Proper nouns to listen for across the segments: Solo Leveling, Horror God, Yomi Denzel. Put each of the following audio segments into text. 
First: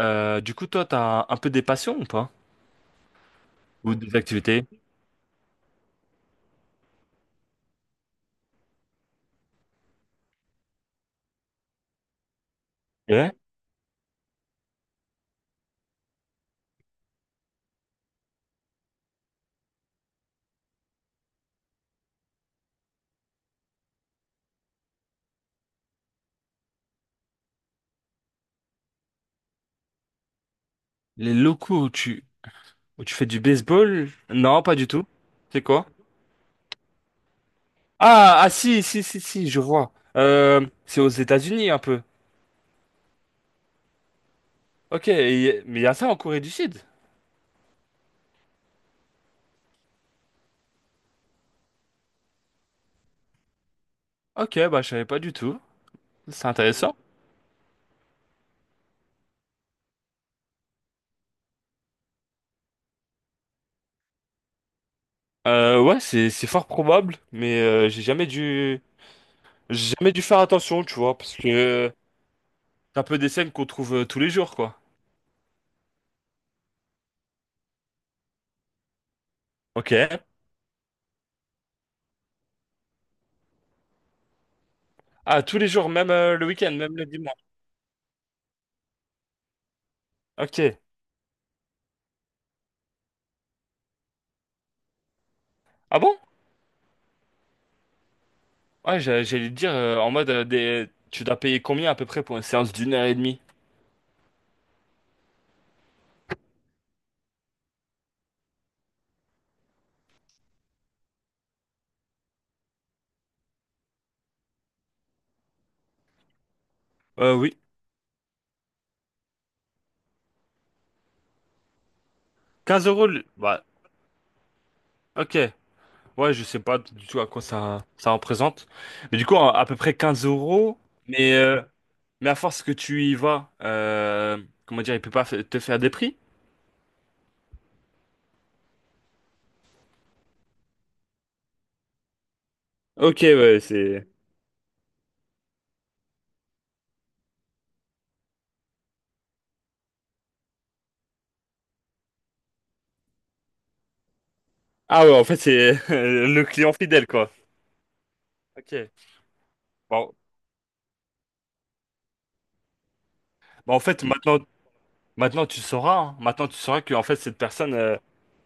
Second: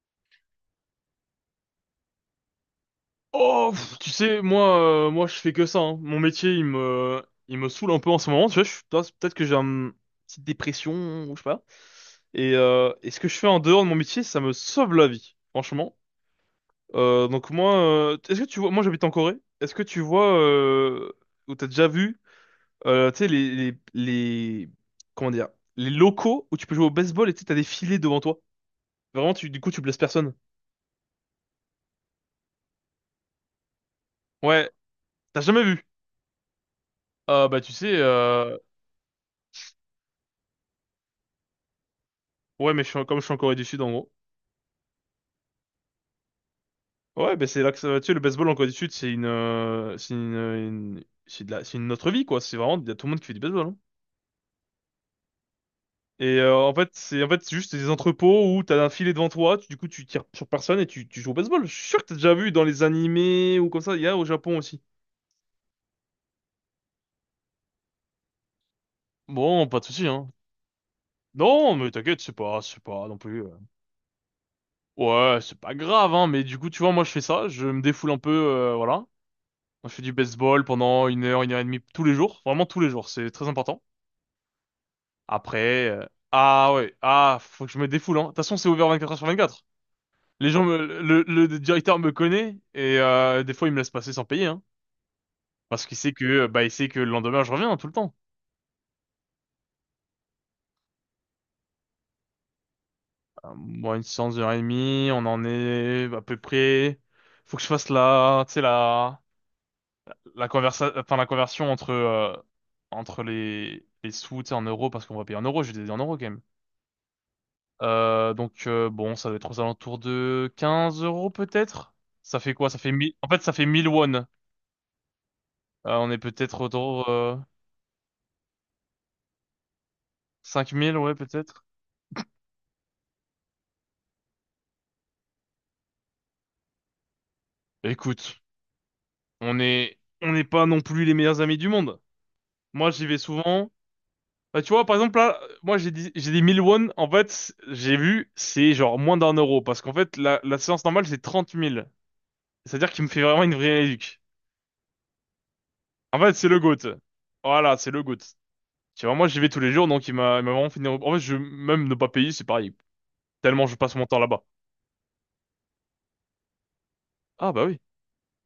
Du coup, toi, t'as un peu des passions ou pas? Oh, Ou pff, tu des sais, activités? moi, je fais que ça, hein. Mon métier, il me saoule un peu en ce moment. Tu vois, peut-être que j'ai une petite dépression ou je sais pas. Et ce que Ouais. je fais en dehors de mon métier, ça me sauve la vie, franchement. Donc moi, est-ce que tu vois, moi j'habite en Corée. Est-ce que tu vois ou t'as déjà vu, tu sais les comment dire, les locaux où tu peux jouer au baseball et tu sais, t'as des filets devant toi. Vraiment, du coup, tu blesses personne. Les locaux où tu fais du baseball? Non, Ouais, pas du tout. t'as C'est jamais vu. quoi? Bah tu sais, Ah, ah, si, si, si, si, je vois. C'est aux États-Unis un peu. ouais, mais comme je suis en Corée du Sud, en gros. Ok, mais il y a ça en Corée du Sud. Ouais, ben c'est là que ça va. Tu sais, le baseball en Corée du Sud, c'est une autre vie, quoi. C'est vraiment, il y a tout le monde qui fait du baseball, hein. Ok, bah je savais pas du tout. Et C'est euh, en fait, intéressant. c'est en fait c'est juste des entrepôts où t'as un filet devant toi, du coup tu tires sur personne et tu joues au baseball. Je suis sûr que t'as déjà vu dans les animés ou comme ça, il y a au Japon aussi. Ouais, c'est fort probable, mais j'ai jamais dû Bon, pas de j'ai souci, jamais dû hein. faire attention, tu vois, parce que Non, mais t'inquiète, c'est pas, c'est c'est un pas non peu des plus. Scènes qu'on trouve tous les jours, quoi. Ouais, c'est pas grave, hein. Mais du coup, tu vois, moi je fais ça, je me défoule un peu, voilà. Je fais du Ok. baseball pendant 1 heure, 1 heure et demie tous les jours, vraiment tous les jours, c'est très important. Ah, tous les Après, jours, même le ah week-end, même ouais, le ah, dimanche. faut que je me défoule, hein. De toute façon, c'est ouvert 24 heures sur 24. Ok. Le directeur me connaît et des fois, il me laisse passer sans payer, hein. Parce qu'il Ah sait bon? que, bah, il sait que le lendemain, je reviens hein, tout le temps. Ouais, j'allais te dire, en mode, tu dois payer combien à peu près pour une séance d'une heure et demie? Moi, une séance d'heure et demie, on en est à peu près. Faut que je fasse la, tu sais, enfin, la conversion entre les sous, tu sais, en euros, parce qu'on va payer en euros, je les ai dit en euros quand même. Oui. Donc bon, ça doit être aux alentours de 15 € peut-être. Ça fait quoi? Ça quinze fait euros, 1 000. En fait, ça fait bah, 1 000 won. Ok. On est Ouais, je peut-être sais pas du autour tout à quoi ça, ça représente. Mais du coup, à peu près 15 euros. 5 000, ouais Mais, euh, peut-être. mais à force que tu y vas, comment dire, il peut pas te faire des prix? Écoute, on n'est pas non plus les meilleurs amis du monde. Moi, j'y vais Ok, ouais, souvent. c'est... Bah, tu vois, par exemple là, moi j'ai dit 1 000 won. En fait, j'ai vu, c'est genre moins d'un euro parce qu'en fait la séance normale c'est 30 000. C'est-à-dire qu'il me fait vraiment une vraie éduque. Ah ouais, en fait, c'est En fait, le c'est le client GOAT. fidèle, quoi. Voilà, c'est le GOAT. Ok. Tu vois, moi, j'y vais tous les jours, donc il Bon, m'a il m'a vraiment fini. En fait, même ne pas payer, c'est pareil. Tellement bah, je en passe fait, mon temps maintenant, là-bas. maintenant tu sauras, hein. Maintenant, tu sauras que, en fait, cette Ah, bah personne, oui.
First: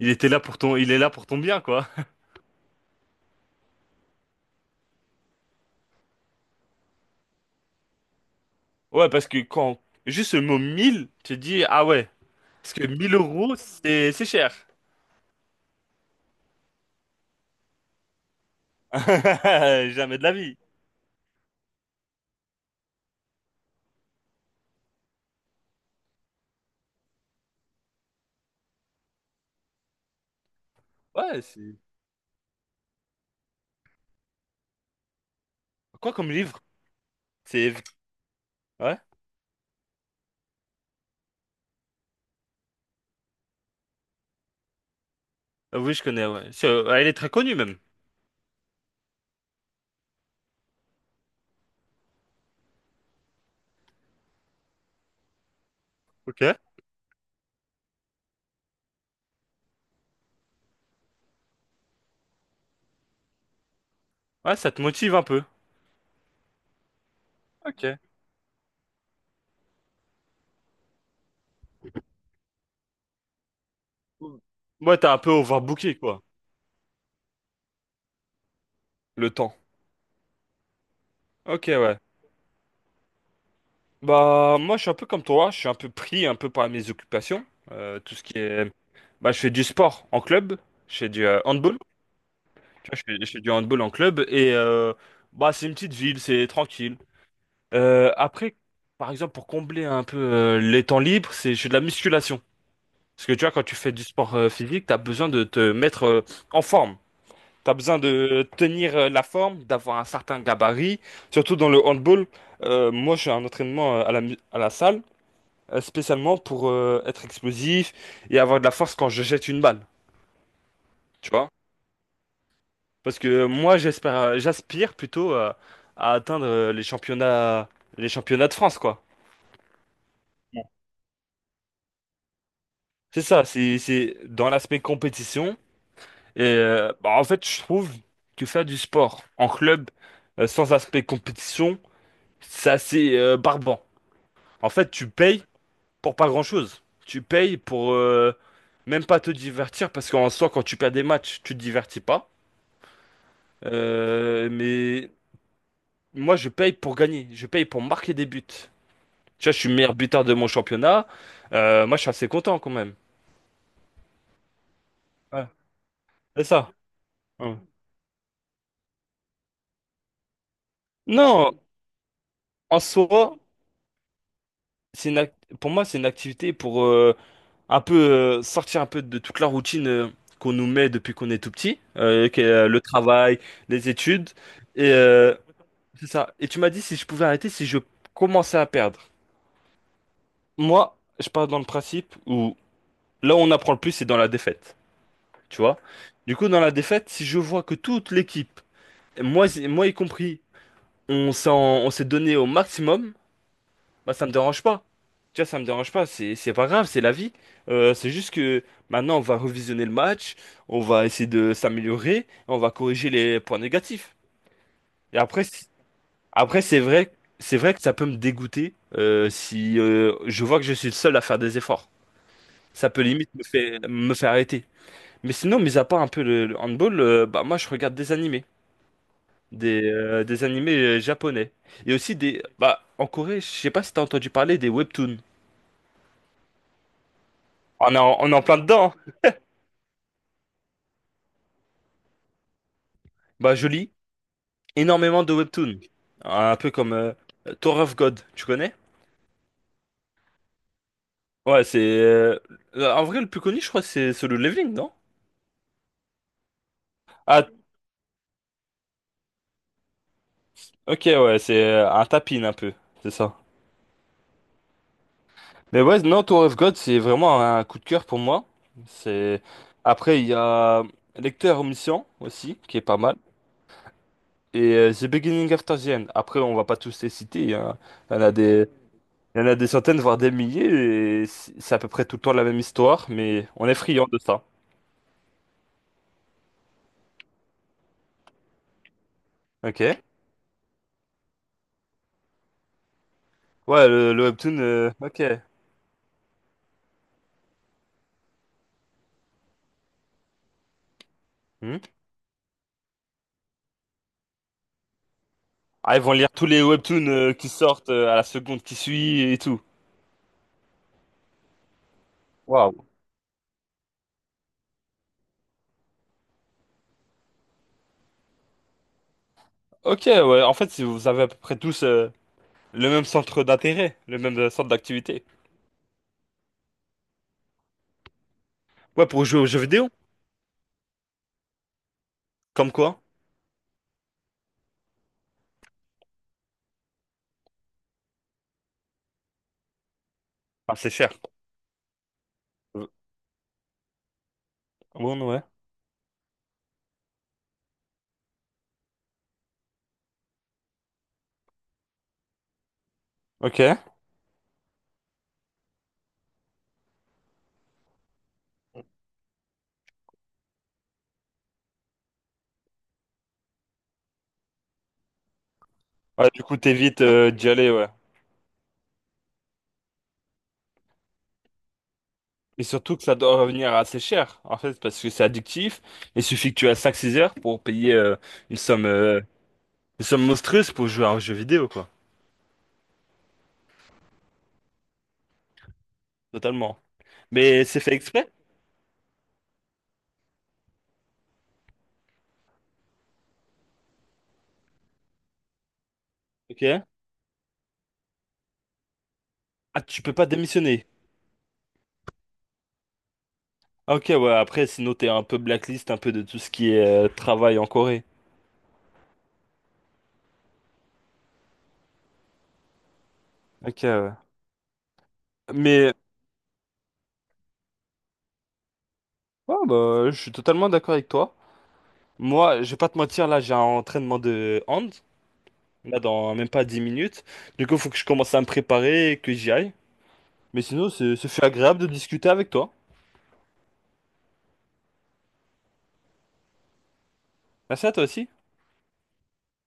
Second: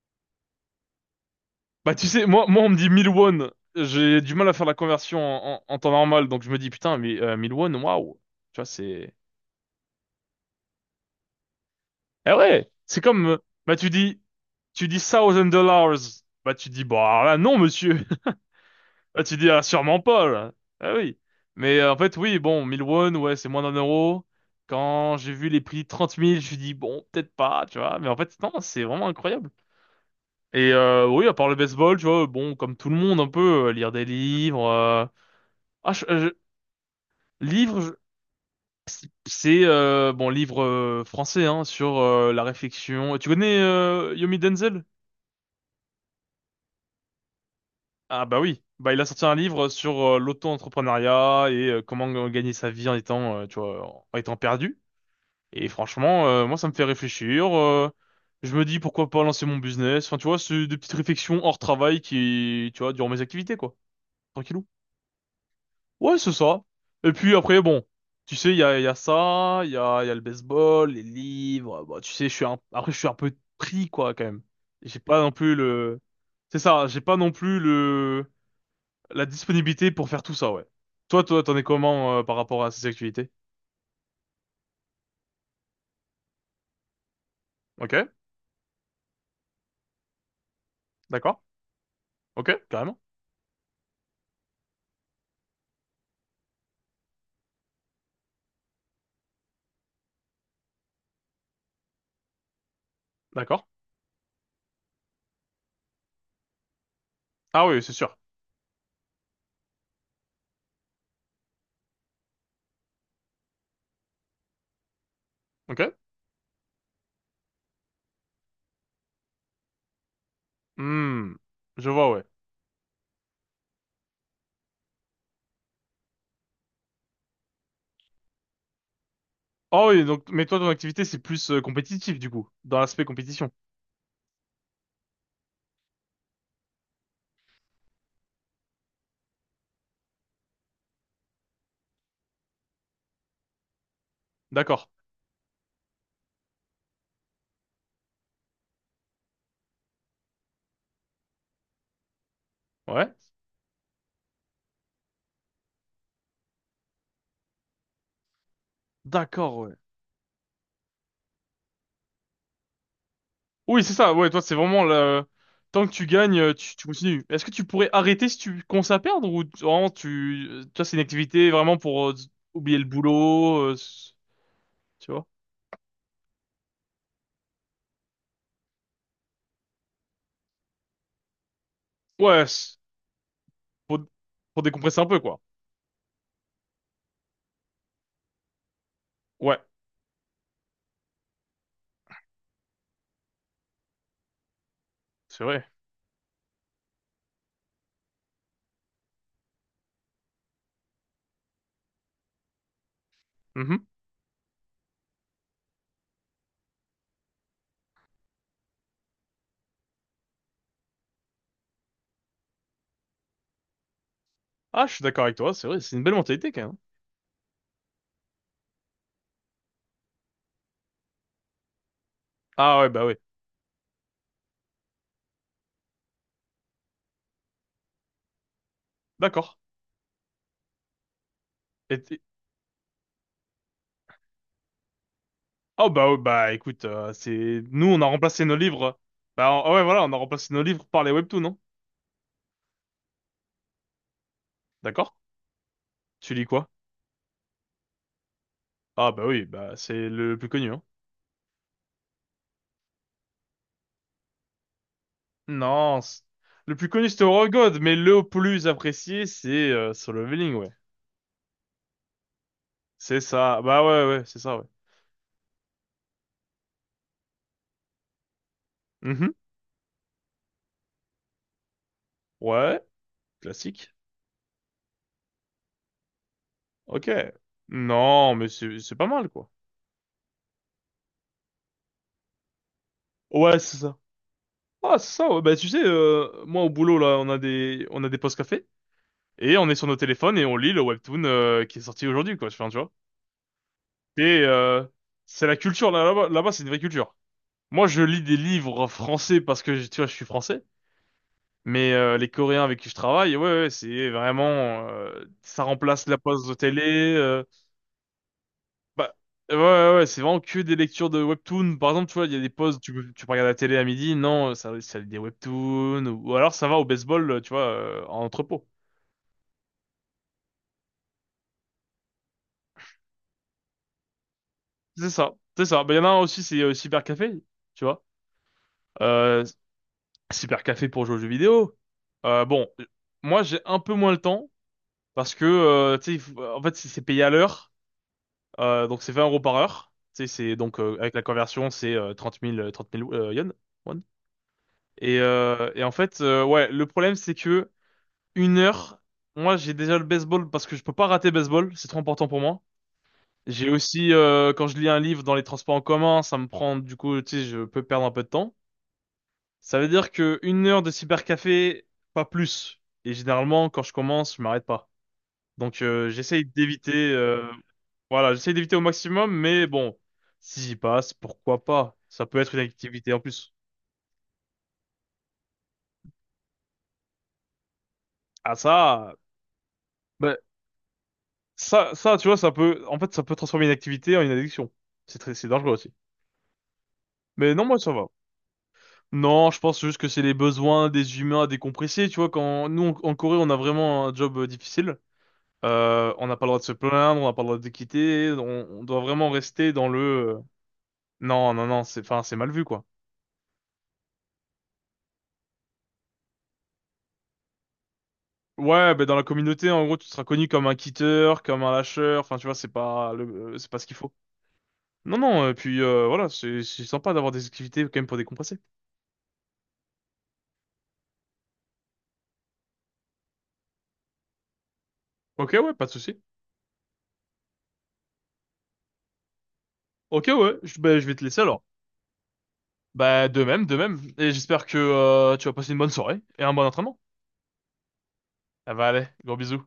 il est là pour ton bien, quoi. Bah, tu sais, moi, on me dit 1 000 won. J'ai du mal à faire la conversion en temps normal, donc je me dis, putain, mais 1 000 won, waouh. Tu vois, Ouais, c'est. parce que quand juste le mot 1000 tu te dis, ah ouais, Eh ouais, parce que c'est 1000 comme. Euros, Bah, tu c'est dis. c'est cher. Tu dis one thousand dollars. Bah, tu dis, bah, là, non, monsieur. Ah, tu dis, ah, sûrement Jamais de pas, la là. vie. Ah oui. Mais en fait, oui, bon, 1 000 won, ouais, c'est moins d'un euro. Quand j'ai vu les prix 30 000, je me suis dit, bon, peut-être pas, tu vois. Mais en fait, non, c'est vraiment incroyable. Oui, à Ouais, part le c'est... baseball, tu vois, bon, comme tout le monde, un peu, lire des livres. Ah, je- Quoi euh, comme livre? je- C'est... livres, je- Ouais? c'est bon, livre français, hein, sur la réflexion. Tu connais Yomi Denzel? Ah oui, je connais, ouais. Elle est très connue, même. Ah bah oui, bah il a sorti un livre sur l'auto-entrepreneuriat et comment gagner sa vie en étant, tu vois, en étant perdu. Et franchement, Ok. Moi, ça me fait réfléchir. Je me dis pourquoi pas lancer mon business. Enfin, tu vois, c'est des petites réflexions hors travail qui, tu vois, durant mes activités, quoi. Ouais, Tranquillou. ça te motive un peu. Ouais, c'est ça. Et puis après, bon, Ok. tu sais, il y a, ça, il y a, le baseball, les livres. Bah, tu sais, après, je suis un peu pris, quoi, quand même. Ouais, J'ai t'as un pas peu non plus overbooké, le. quoi. C'est ça, j'ai pas non plus le la Le temps. disponibilité pour faire tout ça, ouais. Toi, t'en es Ok, ouais. comment par rapport à ces activités? Bah, moi, je suis un peu comme toi. Je suis un peu pris un peu par mes occupations. Ok, Tout ce qui est... Bah, je fais du sport en club. Je fais du d'accord. Handball. Ok, Tu carrément. vois, je fais du handball en club et bah, c'est une petite ville, c'est tranquille. Après, par exemple, pour combler un peu les temps libres, je fais de la musculation. Parce que tu vois, D'accord. quand tu fais du sport physique, tu as besoin de te mettre en forme. Ah Tu as oui, c'est besoin sûr. de tenir la forme, d'avoir un certain gabarit. Surtout dans le handball, moi, je fais un entraînement à la salle, Ok. Spécialement pour être explosif et avoir de la force quand je jette une balle. Tu Hmm, vois. je vois, ouais. Parce que moi, j'aspire plutôt à atteindre les championnats de France, quoi. Oh oui, donc, mais toi, Bon. ton activité, c'est plus compétitif, du coup, dans l'aspect C'est ça, compétition. c'est dans l'aspect compétition. Et bah, en fait, je trouve que faire du sport en club sans aspect compétition, c'est assez barbant. En D'accord. fait, tu payes pour pas grand-chose. Tu payes pour même pas te divertir, parce qu'en soi, quand tu perds des matchs, tu te divertis pas. Ouais. Mais moi, je paye pour gagner, je paye pour marquer des buts. Tu vois, D'accord, je suis ouais. meilleur buteur de mon championnat. Moi, je suis assez content quand même. Oui, c'est ça, ouais, toi, c'est vraiment le. Ouais, Tant que tu gagnes, c'est euh, ça. tu, tu continues. Est-ce que Ouais. tu pourrais arrêter si tu commences à perdre ou vraiment toi, c'est une activité Non, vraiment pour oublier en le soi, boulot, c'est tu une vois? ac- pour moi, c'est une activité pour un peu sortir un peu de toute la routine qu'on nous met depuis qu'on est tout petit, qui est, Ouais, le travail, les pour, études. pour Et décompresser un peu, quoi. c'est ça. Et tu m'as dit si je pouvais arrêter, si je commençais à perdre. Ouais, Moi, je pars dans le principe où là où on apprend le plus, c'est dans la défaite. c'est Tu vrai. vois? Du coup, dans la défaite, si je vois que toute l'équipe, moi, moi y compris, on s'en, on s'est donné au maximum, Mhm. bah ça me dérange pas. Tu vois, ça me dérange pas, c'est pas grave, c'est la vie. C'est juste que maintenant on va revisionner le match, on va essayer de s'améliorer, on va corriger les points négatifs. Ah, je suis Et d'accord avec après, toi, c'est vrai, c'est une belle mentalité, après quand même. C'est vrai que ça peut me dégoûter si je vois que je suis le seul à faire des efforts. Ah ouais, Ça peut bah ouais. limite me faire arrêter. Mais sinon, mis à part un peu le handball, bah moi je regarde des animés. D'accord. Des animés japonais. Et aussi Et, des... Bah, en Corée, je sais pas si t'as entendu parler des webtoons. oh bah ouais, bah écoute, c'est nous On est on a en, on est en remplacé nos plein dedans, livres. hein. Ah ouais voilà, on a remplacé nos livres par les webtoons, non? Bah, je lis D'accord? énormément de webtoons. Tu lis Un quoi? peu comme Tower of God, tu connais? Ah bah oui, bah c'est le plus connu, hein. Ouais, c'est... en vrai, le plus connu, je crois, c'est Solo Leveling, non? Non, le plus connu c'était Horror Ah, God, mais le plus apprécié c'est Solo Leveling, ouais. ok, ouais, c'est un tapin un peu, c'est C'est ça. ça. Bah ouais ouais, c'est ça ouais. Mais ouais, non, Tower of God, c'est vraiment un coup de cœur pour moi. Mhm. C'est... Après, il y a Lecteur Omniscient aussi, qui Ouais, est pas mal. classique. Et The Beginning of the End. Après, on va pas tous Ok. les citer, hein. Il y en a Non, mais des, c'est pas mal il y en quoi. a des centaines, voire des milliers. Et c'est à peu près tout le temps la même histoire, mais Ouais, on est c'est ça. friand de ça. Ah, c'est ça, ouais. Bah tu sais, moi au boulot là, on a des pauses café. Et on est Ok. sur nos téléphones et on lit le webtoon qui est sorti aujourd'hui, quoi. Enfin, tu vois. Ouais, le Et webtoon. euh, Ok. c'est la culture là, là-bas, c'est une vraie culture. Moi, je lis des livres français parce que, tu vois, je suis français. Hmm. Mais les Coréens avec qui je travaille, ouais, ouais, c'est vraiment, ça Ah, ils remplace vont la lire pause tous de les télé. webtoons euh, qui sortent à la seconde qui Bah, suit et ouais, ouais, tout. ouais, ouais, c'est vraiment que des lectures de webtoon. Par exemple, tu vois, il y a des pauses, Waouh. tu peux regarder la télé à midi. Non, ça lit des webtoons. Ou alors, ça va au baseball, tu vois, en entrepôt. Ok, ouais. En fait, si vous avez à peu près tous le même centre d'intérêt, le même centre C'est d'activité. ça, c'est ça. Bah, il y en a un aussi, c'est Cybercafé, tu vois. Ouais, pour jouer Euh, aux jeux vidéo. Super café pour jouer aux jeux vidéo. Bon, Comme quoi? moi j'ai un peu moins le temps parce que tu sais, en fait c'est payé à l'heure, donc c'est 20 € par heure. Tu sais, c'est Ah, donc c'est cher. avec la conversion c'est 30 000 Euh, 30 000 yens, won. Et, Bon, ouais. euh, et en fait ouais le problème c'est que une heure, moi j'ai déjà le baseball parce que je peux pas rater baseball, c'est trop important pour moi. Ok. J'ai aussi quand je lis un livre dans les transports en commun, ça me prend du coup tu sais je peux perdre un peu de temps. Ça veut dire que 1 heure de cybercafé, pas plus. Et généralement, quand je commence, je m'arrête pas. Donc, Ouais, du j'essaye coup, t'évites d'éviter, d'y aller, ouais. voilà, j'essaye d'éviter au maximum, mais bon, si j'y passe, pourquoi pas? Ça peut être une Et surtout que activité ça en doit plus. revenir assez cher, en fait, parce que c'est addictif. Il suffit que tu aies cinq six heures pour payer Ah une somme, ça, euh, une somme ben, monstrueuse pour jouer à un jeu vidéo, quoi. Ça, tu vois, en fait, ça peut transformer une activité en une addiction. C'est dangereux aussi. Totalement. Mais non, Mais moi c'est ça fait va. exprès, Non, je pense juste que c'est les besoins des humains à décompresser. Tu vois, quand nous en Corée, on a vraiment un job difficile. On n'a pas le droit de se ok? plaindre, on n'a pas le droit de quitter, on doit vraiment rester Ah, dans le. tu peux pas démissionner. Non, non, non, c'est, enfin, c'est mal vu, quoi. Ah, ok, ouais, après, sinon t'es un peu blacklist, un peu de tout ce qui est travail en Corée. Ouais, ben dans la communauté, en gros, tu seras connu comme un quitteur, comme un lâcheur, enfin, tu vois, c'est pas Ok, ce qu'il faut. ouais. Non, non, et puis, Mais, voilà, c'est sympa d'avoir des activités quand même pour décompresser. ouais, bah, je suis totalement d'accord avec toi. Moi, je vais pas te mentir, là, j'ai un entraînement de hand, Ok, ouais, pas de là, souci. dans même pas 10 minutes. Du coup, faut que je commence à me préparer, et que j'y aille. Ok, ouais, Mais sinon, ben, je vais te ce laisser fut alors. agréable de discuter avec toi. Bah, de même, de même. Et j'espère que tu vas passer une bonne soirée et un bon entraînement. Merci à toi aussi. Ah bah, allez, gros bisous.